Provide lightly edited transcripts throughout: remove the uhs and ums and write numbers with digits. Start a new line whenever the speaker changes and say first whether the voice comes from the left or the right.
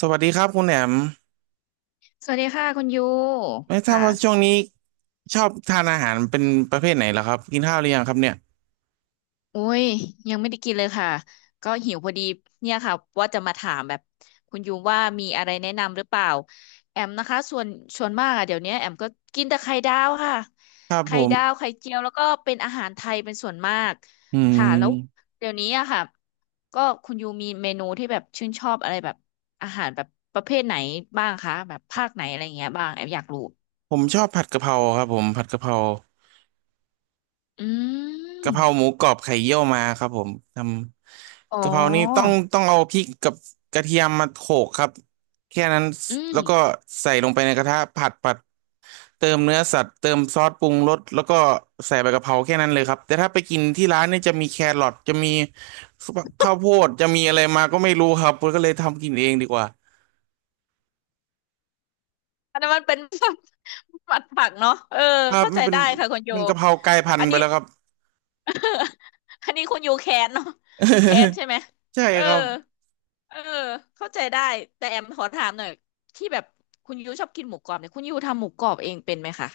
right: สวัสดีครับคุณแหนม
left: สวัสดีค่ะคุณยู
right: ไม่ทราบ
left: ค่ะ
right: ว่าช่วงนี้ชอบทานอาหารเป็นประเภทไหนเหรอครับกินข้าวหรือยังครับเนี่ย
left: อุ้ยยังไม่ได้กินเลยค่ะก็หิวพอดีเนี่ยค่ะว่าจะมาถามแบบคุณยูว่ามีอะไรแนะนำหรือเปล่าแอมนะคะส่วนมากอะเดี๋ยวนี้แอมก็กินแต่ไข่ดาวค่ะ
right: ครับผ
left: ไข่ดาว
right: ม
left: ไข่เจียวแล้วก็เป็นอาหารไทยเป็นส่วนมาก
right: อื
left: ค่ะแล้ว
right: ม
left: เดี๋ยวนี้อะค่ะก็คุณยูมีเมนูที่แบบชื่นชอบอะไรแบบอาหารแบบประเภทไหนบ้างคะแบบภาคไหนอะไรอย่างเงี้ยบ้างแอมอยากรู้
right: ผมชอบผัดกะเพราครับผมผัดกะเพรา
left: อืม
right: กะเพราหมูกรอบไข่เยี่ยวมาครับผมท
left: อ๋
right: ำกะเพรานี่ต้อง
left: อ
right: ต้องเอาพริกกับกระเทียมมาโขลกครับแค่นั้น
left: อื
right: แล้วก็
left: ม
right: ใส่ลงไปในกระทะผัด เติมเนื้อสัตว์เติมซอสปรุงรสแล้วก็ใส่ใบกะเพราแค่นั้นเลยครับแต่ถ้าไปกินที่ร้านเนี่ยจะมีแครอทจะมีข้าวโพดจะมีอะไรมาก็ไม่รู้ครับผมก็เลยทำกินเองดีกว่า
left: อันนั้นมันเป็น หมัดผักเนาะเออ
right: ครับ
left: เข้า
right: มั
left: ใจ
right: นเป็น
left: ได้ค่ะคุณโย
right: เป็นกะเพรากลายพัน
left: อัน
right: ธุ์ไป
left: นี้
right: แล้วครับ
left: อันนี้คุณโยแค้นเนาะแค้นใช่ไหม
right: ใช่
left: เออ
right: ครับ
left: เออเข้าใจได้ แต่แอมขอถามหน่อยที่แบบคุณยูชอบกินหมูกรอบเนี่ยคุณยูทำหมูกรอบเองเป็นไหมคะ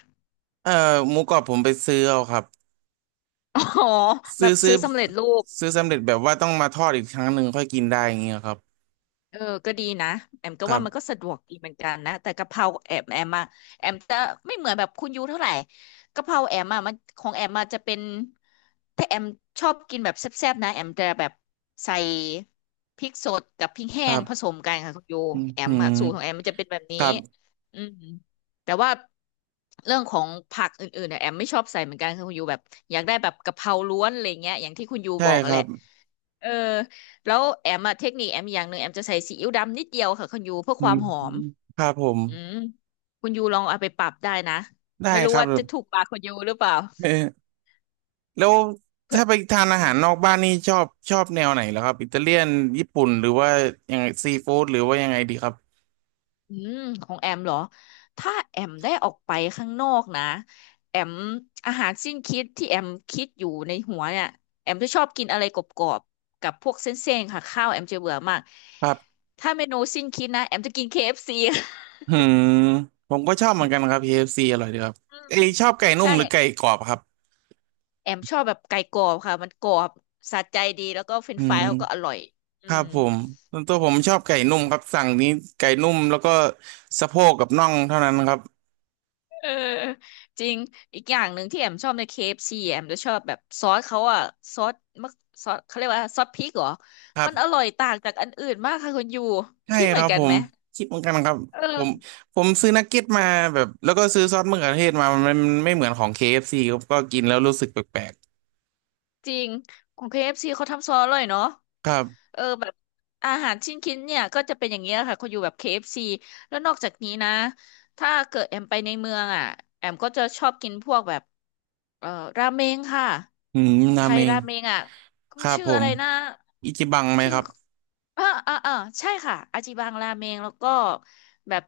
right: เอ่อหมูกรอบผมไปซื้อเอาครับ
left: อ๋อ แบ
right: ซื้อ
left: บ
right: ซื้
left: ซื้
right: อ
left: อสำเร็จรูป
right: ซื้อสำเร็จแบบว่าต้องมาทอดอีกครั้งหนึ่งค่อยกินได้อย่างเงี้ยครับ
left: เออก็ดีนะแอมก็
right: ครั
left: ว่ามันก็
right: บ
left: สะดวกดีเหมือนกันนะแต่กะเพราแอมอะแอมจะไม่เหมือนแบบคุณยูเท่าไหร่กะเพราแอมอะมันของแอมอะจะเป็นถ้าแอมชอบกินแบบแซ่บๆนะแอมจะแบบใส่พริกสดกับพริก
right: ค
left: แห้
right: รั
left: งผ
right: บ
left: สมกันค่ะคุณยู
right: อืม
left: แอ
right: อื
left: ม
right: ม
left: อะสูตรของแอมมันจะเป็นแบบ
right: ค
left: นี้
right: รับ
left: อืมแต่ว่าเรื่องของผักอื่นๆเนี่ยแอมไม่ชอบใส่เหมือนกันค่ะคุณยูแบบอยากได้แบบกะเพราล้วนอะไรเงี้ยอย่างที่คุณยู
right: ใช่
left: บอก
right: ค
left: อะแห
right: รั
left: ละ
right: บ
left: เออแล้วแอมอะเทคนิคแอมอย่างหนึ่งแอมจะใส่ซีอิ๊วดำนิดเดียวค่ะคุณยูเพื่อ
right: อื
left: ควา
right: ม
left: มหอม
right: ครับผม
left: อืมคุณยูลองเอาไปปรับได้นะ
right: ได้
left: ไม่รู้
right: ครับ
left: ว่าจะถูกปากคุณยูหรือเปล่า
right: แล้ว
left: เพื่
right: ถ้า
left: อ
right: ไปทานอา
left: อื
right: หา
left: ม
right: รนอกบ้านนี่ชอบแนวไหนเหรอครับอิตาเลียนญี่ปุ่นหรือว่ายังไงซีฟู้ดหรือว่ายังไงดีครับ
left: อืมของแอมเหรอถ้าแอมได้ออกไปข้างนอกนะแอมอาหารสิ้นคิดที่แอมคิดอยู่ในหัวเนี่ยแอมจะชอบกินอะไรกรอบๆกับพวกเส้นๆค่ะข้าวแอมจะเบื่อมาก
right: ครับ
left: ถ้าเมนูสิ้นคิดนะแอมจะกินเคเอฟซี
right: หืมผมก็ชอบเหมือนกันครับ KFC อฟซีอร่อยดีครับ
left: อื
right: เอย
left: ม
right: ชอบไก่นุ่
left: ใช่
right: มหรือไก่กรอบครับ
left: แอมชอบแบบไก่กรอบค่ะมันกรอบสะใจดีแล้วก็เฟรน
right: อื
left: ช์ฟรายเขาก็อ
right: ม
left: ร่อย อื
right: ครับ
left: ม
right: ผมส่วนตัวผมชอบไก่นุ่มครับสั่งนี้ไก่นุ่มแล้วก็สะโพกกับน่องเท่านั้นครับ
left: เออจริง อีกอย่างหนึ่งที่แอมชอบใน KFC แอมจะชอบแบบซอสเขาอะซอสมะซอสเขาเรียกว่าซอสพริกเหรอ
right: ครั
left: มัน
right: บ
left: อร่อยต่างจากอันอื่นมากค่ะคุณยู
right: ใช่
left: คิดเห
right: ค
left: มือ
right: รั
left: น
right: บ
left: กั
right: ผ
left: นไห
right: ม
left: ม
right: คิดเหมือนกันครับ
left: เ
right: ผม
left: ออ
right: ผมซื้อนักเก็ตมาแบบแล้วก็ซื้อซอสมะเขือเทศมามันไม่เหมือนของ KFC คเอฟซีครับก็กินแล้วรู้สึกแปลก
left: จริงของ KFC เอฟซีเขาทำซอสอร่อยเนาะ
right: ๆครับ
left: เออแบบอาหารชิ้นคินเนี่ยก็จะเป็นอย่างเงี้ยค่ะเขาอยู่แบบ KFC แล้วนอกจากนี้นะถ้าเกิดแอมไปในเมืองอ่ะแอมก็จะชอบกินพวกแบบเอ่อราเมงค่ะ
right: อืม
left: ไท
right: นาเม
left: ย
right: ง
left: ราเมงอ่ะ
right: ค
left: มัน
right: รับ
left: ชื่อ
right: ผ
left: อะ
right: ม
left: ไรนะ
right: อิจิบังไหม
left: ชื่อ
right: ครับ
left: อ่าอ่าอ่าใช่ค่ะอาจิบังราเมงแล้วก็แบบ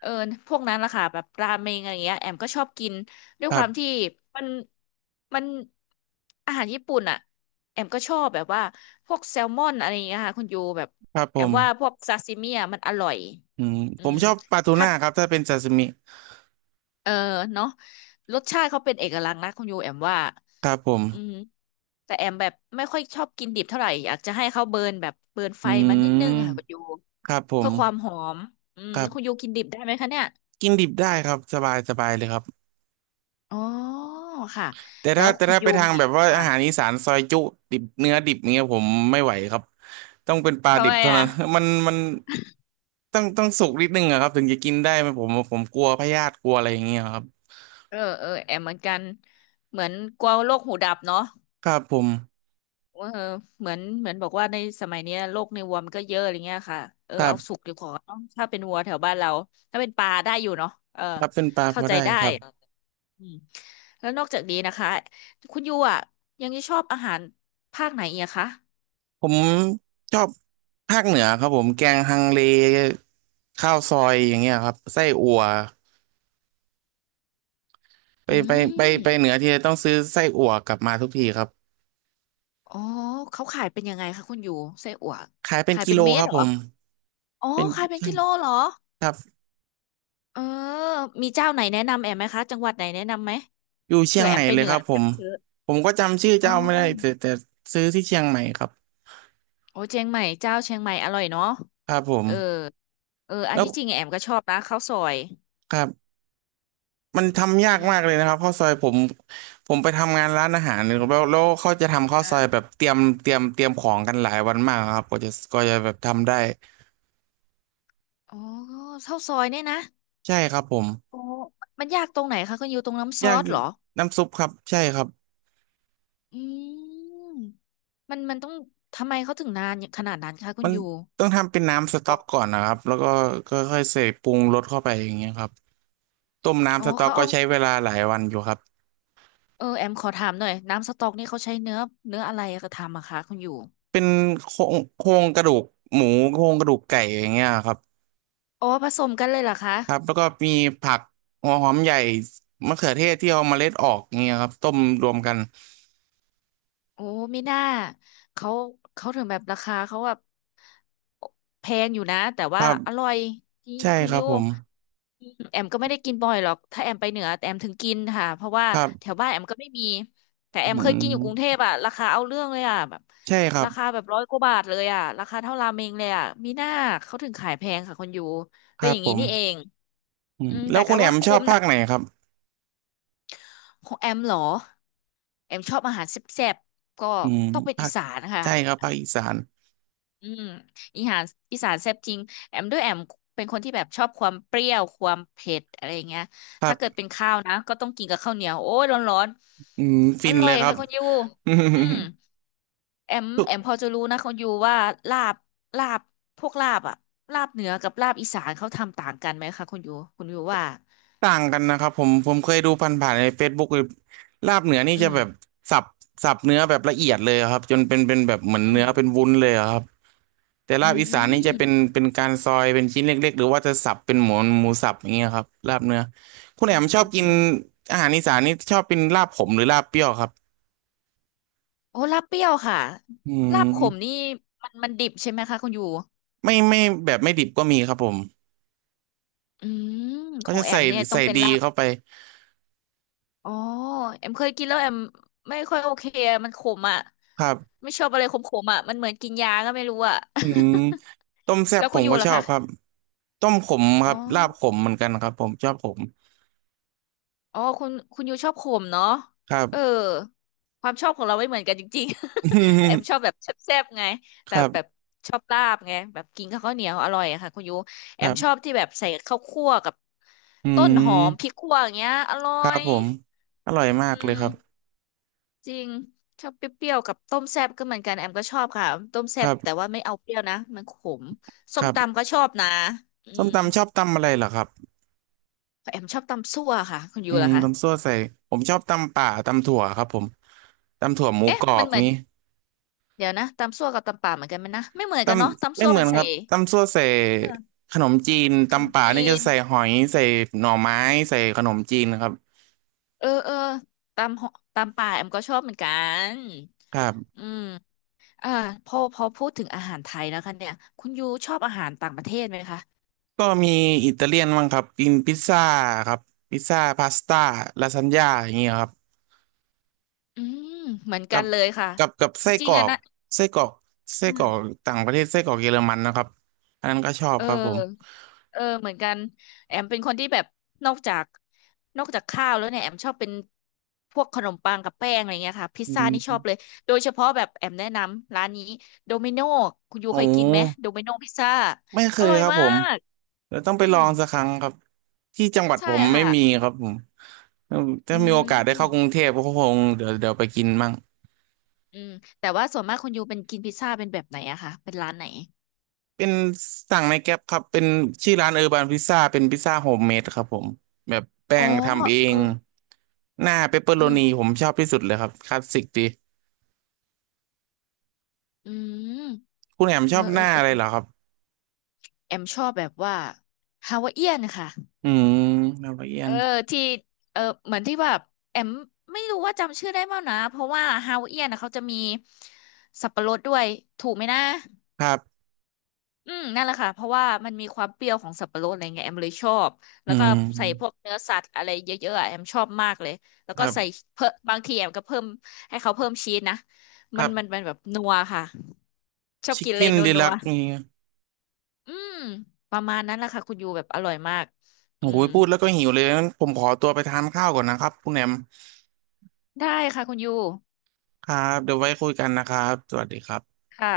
left: เออพวกนั้นล่ะค่ะแบบราเมงอะไรเงี้ยแอมก็ชอบกินด้วย
right: ค
left: ค
right: รั
left: วามที่
right: บ
left: มันมันอาหารญี่ปุ่นอ่ะ แอมก็ชอบแบบว่าพวกแซลมอนอะไรอย่างเงี้ยค่ะคุณยูแบบ
right: ครับผ
left: แอม
right: ม
left: ว่าพวกซาซิมิอ่ะมันอร่อย
right: อืม
left: อื
right: ผม
left: ม
right: ชอบปลาทู
left: ถ้า
right: น่าครับถ้าเป็นซาซิมิ
left: เออเนาะรสชาติเขาเป็นเอกลักษณ์นะคุณยูแอมว่า
right: ครับผม
left: อืมแต่แอมแบบไม่ค่อยชอบกินดิบเท่าไหร่อยากจะให้เขาเบิร์นแบบเบิร์นไฟ
right: อื
left: มานิดนึงค่ะคุณยู
right: มครับผม
left: เพื่อความหอมอืม
right: ครั
left: คุณ
right: บ
left: ยูกินดิบได้ไหมคะเนี่ย
right: กินดิบได้ครับสบายสบายเลยครับ
left: อ๋อค่ะ
right: แต่
left: แล้
right: ถ้า
left: ว
right: แต่
left: คุณ
right: ถ้าไป
left: ยู
right: ทาง
left: มี
right: แบบว่า
left: ค่ะ
right: อาหารอีสานซอยจุดิบเนื้อดิบเงี้ยผมไม่ไหวครับต้องเป็นปลา
left: ทำ
right: ดิ
left: ไม
right: บเท่า
left: อ่ะ
right: นั้น มันต้องสุกนิดนึงอะครับถึงจะกินได้ไหมผมกลัวพยาธิกลัวอะไรอย่างเงี้ยครับ
left: เออเออแอมเหมือนกันเหมือนกลัวโรคหูดับเนาะ
right: ครับผม
left: เออเหมือนเหมือนบอกว่าในสมัยเนี้ยโรคในวัวมันก็เยอะอะไรเงี้ยค่ะเออ
right: ครั
left: เอาสุ
right: บ
left: กดีกว่าเนอะถ้าเป็นวัวแถวบ้านเราถ้าเป็นปลาได้อยู่เนาะเออ
right: ครับเป็นปลาพ
left: เข้า
right: อ
left: ใจ
right: ได้
left: ได้
right: ครับ
left: อืมแล้วนอกจากนี้นะคะคุณยูอ่ะยังจะชอบอาหารภาคไหนอีกอะคะ
right: ผมชอบภาคเหนือครับผมแกงฮังเลข้าวซอยอย่างเงี้ยครับไส้อั่วไป
left: อื
right: ไปไปเหนื
left: ม
right: อทีไรต้องซื้อไส้อั่วกลับมาทุกทีครับ
left: อ๋อเขาขายเป็นยังไงคะคุณยูไส้อั่ว
right: ขายเป็น
left: ขาย
right: กิ
left: เป็น
right: โล
left: เม็
right: ค
left: ด
right: รับ
left: เหร
right: ผ
left: อ
right: ม
left: อ๋อ
right: เป็น
left: ขายเป็น
right: ช่า
left: กิ
right: ง
left: โลเหรอ
right: ครับ
left: เออมีเจ้าไหนแนะนำแอมไหมคะจังหวัดไหนแนะนำไหม
right: อยู่เชี
left: เผื่
right: ยง
left: อแอ
right: ให
left: ม
right: ม่
left: ไป
right: เล
left: เห
right: ย
left: นื
right: ค
left: อ
right: รับ
left: แอม
right: ผ
left: จะ
right: ม
left: ไปซื้อ
right: ผมก็จำชื่อ
left: อ๋อ
right: เจ้าไม่ได้แต่ซื้อที่เชียงใหม่ครับ
left: โอ้เชียงใหม่เจ้าเชียงใหม่อร่อยเนาะ
right: ครับผม
left: เออเอออัน
right: แล้ว
left: ที่จริงแอมก็ชอบนะข้าวซอย
right: ครับ มันทำยา
left: อื
right: กมากเล
left: ม
right: ยนะครับข้าวซอยผมไปทำงานร้านอาหารแล้วแล้วเขาจะทำข้าวซอยแบ
left: อ่า
right: บเตรียมของกันหลายวันมากครับก็จะแบบทำได้
left: อ๋อข้าวซอยเนี่ยนะ
right: ใช่ครับผม
left: โอ้มันยากตรงไหนคะคุณยูตรงน้ำซ
right: ยา
left: อ
right: ก
left: ส
right: จริ
left: เหร
right: ง
left: อ
right: น้ำซุปครับใช่ครับ
left: อืมมันมันต้องทำไมเขาถึงนานขนาดนั้นคะคุ
right: มั
left: ณ
right: น
left: ยู
right: ต้องทำเป็นน้ำส
left: บ
right: ต๊
left: อ
right: อก
left: ก
right: ก่อนนะครับแล้วก็ก็ค่อยๆใส่ปรุงรสเข้าไปอย่างเงี้ยครับต้ม
left: อ๋อ
right: น้ำสต๊อก
left: เขา
right: ก็
left: เอา
right: ใช้เวลาหลายวันอยู่ครับ
left: เออแอมขอถามหน่อยน้ำสต๊อกนี่เขาใช้เนื้อเนื้ออะไรกระทำอะคะคุณยู
right: เป็นโครงกระดูกหมูโครงกระดูกไก่อย่างเงี้ยครับ
left: อ๋อผสมกันเลยเหรอคะ
right: ครับแล้วก็มีผักหัวหอมใหญ่มะเขือเทศที่เอาเมล็ดออกเงี้ยครับต้มรวมกัน
left: โอ้ไม่น่าเขาถึงแบบราคาเขาแบบแพงอยู่นะแต่
right: ค
left: ว่า
right: รั
left: อ
right: บ
left: ร่อยจริง
right: ใช่
left: คุณ
right: ครับ
left: ยู
right: ผม
left: แอมก็ไม่ได้กินบ่อยหรอกถ้าแอมไปเหนือแต่แอมถึงกินค่ะเพราะว่า
right: ครั
left: แถ
right: บ
left: วบ้านแอมก็ไม่มีแต่
right: อื
left: แอมเคยกินอยู่กรุงเท
right: ม
left: พอะราคาเอาเรื่องเลยอะแบบ
right: ใช่ครับ
left: ราคาแบบร้อยกว่าบาทเลยอะราคาเท่าราเมงเลยอะมีหน้าเขาถึงขายแพงค่ะคุณยู
right: ค
left: เป็น
right: รั
left: อ
right: บ
left: ย่าง
right: ผ
left: นี้
right: ม
left: นี่เอง
right: อืม
left: อืม
right: แล้
left: แต่
right: วคุ
left: ก็
right: ณแอ
left: ว่า
right: มชอ
left: คุ้
right: บ
left: ม
right: ภา
left: นะ
right: คไหนครับ
left: ของแอมเหรอแอมชอบอาหารแซ่บๆก็
right: อืม
left: ต้องเป็น
right: ภา
left: อี
right: ค
left: สานนะคะ
right: ใช่ครับภาคอีสาน
left: อืมอีหานอีสานแซ่บจริงแอมด้วยแอมเป็นคนที่แบบชอบความเปรี้ยวความเผ็ดอะไรเงี้ย
right: ครั
left: ถ้าเกิด
right: บ
left: เป็นข้าวนะก็ต้องกินกับข้าวเหนียวโอ้ยร้อน
right: อืม
left: ๆอ
right: ฟิน
left: ร่อ
right: เล
left: ย
right: ยครับ
left: ค่ะคุณยู
right: อืม
left: อืมแอม
right: ทุก
left: พอจะรู้นะคุณยูว่าลาบลาบพวกลาบอะลาบเหนือกับลาบอีสานเขาทำต่างกันไหมคะคุณยูคุณยูว่า
right: ต่างกันนะครับผมเคยดูผ่านๆใน Facebook เลยลาบเหนือนี่
left: อื
right: จะ
left: ม
right: แบบสับสับเนื้อแบบละเอียดเลยครับจนเป็นแบบเหมือน
left: อืม
right: เนื้อเป็นวุ้นเลยอะครับ แต่
left: อื
right: ลาบอีสานนี่จะเป็
left: ม
right: นเป็นการซอยเป็นชิ้นเล็กๆหรือว่าจะสับเป็นหมูหมูสับอย่างเงี้ยครับลาบเนื้อคุณ
left: อื
right: แอ
left: ม
right: มชอบกิ
left: อื
right: น
left: ม
right: อาหารอีสานนี่ชอบเป็นลาบขมหรือลาบเปรี้ยวครับ
left: โอ้ลาบเปรี้ยวค่ะ
right: อื
left: ลาบขม
right: ม
left: นี่มันดิบใช่ไหมคะคุณยู
right: ไม่แบบไม่ดิบก็มีครับผม
left: อืมข
right: เขา
left: อง
right: จะ
left: แอ
right: ใส่
left: มเนี่ยต้อ
right: ใส่
left: งเป็น
right: ดี
left: ลาบ
right: เข้าไป
left: อ๋อแอมเคยกินแล้วแอมไม่ค่อยโอเคอะมันขมอ่ะ
right: ครับ
left: ไม่ชอบอะไรขมๆอ่ะมันเหมือนกินยาก็ไม่รู้อ่ะ
right: อืมต้มแซ่
left: แล้
right: บ
left: ว
right: ผ
left: คุณ
right: ม
left: อยู่
right: ก็ช
left: ล่ะ
right: อบ
left: คะ
right: ครับต้มขมค
left: อ๋อ
right: รับลาบขมเหมือนกันครับผมชอบขม
left: อ๋อคุณอยู่ชอบขมเนาะ
right: ครับ
left: เออความชอบของเราไม่เหมือนกันจริงๆ แต่แอม ชอบแบบแซ่บๆไง
right: ค
left: แต่
right: รั
left: แบบ
right: บ
left: ชอบลาบไงแบบกินกับข้าวเหนียวอร่อยอะค่ะคุณยู
right: ค
left: แอ
right: รั
left: มชอบ
right: บ
left: ที่แบบใส่ข้าวคั่วกับ
right: อื
left: ต้นหอมพริ
right: ม
left: กคั่วอย่างเงี้ยอร่อ
right: ครับ
left: ย
right: ผมอร่อยมา
left: อื
right: กเลยค
left: ม
right: รับ
left: จริงชอบเปรี้ยวๆกับต้มแซ่บก็เหมือนกันแอมก็ชอบค่ะต้ม
right: ค
left: แซ่
right: รั
left: บแต่
right: บ
left: ว่าไม่เอาเปรี้ยวนะมันขม
right: ค
left: ส้ม
right: รั
left: ตำ
right: บ
left: ก็ชอบนะอื
right: ส้ม
left: ม
right: ตำชอบตำอะไรเหรอครับ
left: แอมชอบตำซั่วค่ะคุณยู
right: อืม
left: ล่ะคะ
right: ตำซั่วใส่ผมชอบตำป่าตำถั่วครับผมตำถั่วหมู
left: เอ๊ะ
right: กรอ
left: มัน
right: บ
left: เหมือน
right: นี้
left: เดี๋ยวนะตำซั่วกับตำป่าเหมือนกันไหมนะไม่เหมือน
right: ต
left: กันเนาะ
right: ำ
left: ตำ
right: ไม่
left: ซั่ว
right: เหมื
left: มั
right: อ
left: น
right: นค
left: ใส่
right: รับตำซั่วใส่
left: เออ
right: ขนมจีน
left: ขนม
right: ตำป่า
left: จี
right: นี่จะ
left: น
right: ใส่หอยใส่หน่อไม้ใส่ขนมจีนครับ
left: เออเออตำหตำป่าแอมก็ชอบเหมือนกัน
right: ครับ
left: อืมอ่าพอพูดถึงอาหารไทยแล้วคะเนี่ยคุณยูชอบอาหารต่างประเทศไหมคะ
right: ก็มีอิตาเลียนบ้างครับกินพิซซ่าครับพิซซ่าพาสต้าลาซานญ่าอย่างเงี้ยครับ
left: อืมเหมือนกั
right: กั
left: น
right: บ
left: เลยค่ะ
right: กับไส้
left: จริ
right: ก
left: ง
right: รอ
left: อะ
right: ก
left: นะ
right: ไส้กรอกไส้กรอกต่างประเทศไส้กรอกเยอรมันนะครับอันนั้นก็ชอบ
left: เออ
right: ครับผม
left: เออเหมือนกันแอมเป็นคนที่แบบนอกจากข้าวแล้วเนี่ยแอมชอบเป็นพวกขนมปังกับแป้งอะไรเงี้ยค่ะพิซ
right: อื
left: ซ่านี่ชอบ
right: ม
left: เลยโดยเฉพาะแบบแอมแนะนำร้านนี้โดมิโนคุณยู
right: โอ้
left: เคยกินไหมโดมิโนพิซซ่า
right: ไม่เค
left: อ
right: ย
left: ร่อย
right: ครับ
left: มา
right: ผม
left: ก
right: เดี๋ยวต้องไป
left: อื
right: ลอ
left: ม
right: งสักครั้งครับที่จังหวัด
left: ใช่
right: ผมไม่
left: ค่ะ
right: มีครับผม
left: อื
right: ถ้ามีโอกาสได้เข้ากรุง
left: ม
right: เทพก็คงเดี๋ยวไปกินมั่ง
left: อืมแต่ว่าส่วนมากคุณยูเป็นกินพิซซ่าเป็นแบบไหนอะคะเป็นร้านไหน
right: เป็นสั่งในแก๊ปครับเป็นชื่อร้านเออร์บานพิซซ่าเป็นพิซซ่าโฮมเมดครับผมแบบแป้
left: อ๋อ
right: งทำเอ
left: เออ
right: งหน้าเปปเปอโร
left: อืม
right: นีผมชอบที่สุดเลยครับคลาสสิกดี
left: อืม
right: คุณแหม่ม
left: เอ
right: ช
left: อ
right: อบหน้า
left: เออ
right: อะไรเหรอครับ
left: แอมชอบแบบว่าฮาวาเอียนค่ะ
right: อืมละเอีย
left: เอ
right: น
left: อที่เออเหมือนที่แบบแอมไม่รู้ว่าจำชื่อได้เปล่านะเพราะว่าฮาวเอียนนะเขาจะมีสับปะรดด้วยถูกไหมนะ
right: ครับ
left: อืมนั่นแหละค่ะเพราะว่ามันมีความเปรี้ยวของสับปะรดอะไรเงี้ยแอมเลยชอบแล้
right: อื
left: วก็
right: ม
left: ใส่พวกเนื้อสัตว์อะไรเยอะๆอะแอมชอบมากเลยแล้ว
right: ค
left: ก็
right: รั
left: ใส่
right: บ
left: เพิ่มบางทีแอมก็เพิ่มให้เขาเพิ่มชีสนะ
right: ค
left: มั
right: รั
left: นมั
right: บ
left: นแบบนัวค่ะชอบ
right: ชิค
left: กินเล
right: เก้
left: ย
right: น
left: นัว
right: ดี
left: นั
right: ลั
left: ว
right: กนี่
left: อืมประมาณนั้นแหละค่ะคุณยูแบบอร่อยมากอื
right: โอ้
left: ม
right: ยพูดแล้วก็หิวเลยงั้นผมขอตัวไปทานข้าวก่อนนะครับคุณแหนม
left: ได้ค่ะคุณยู
right: ครับเดี๋ยวไว้คุยกันนะครับสวัสดีครับ
left: ค่ะ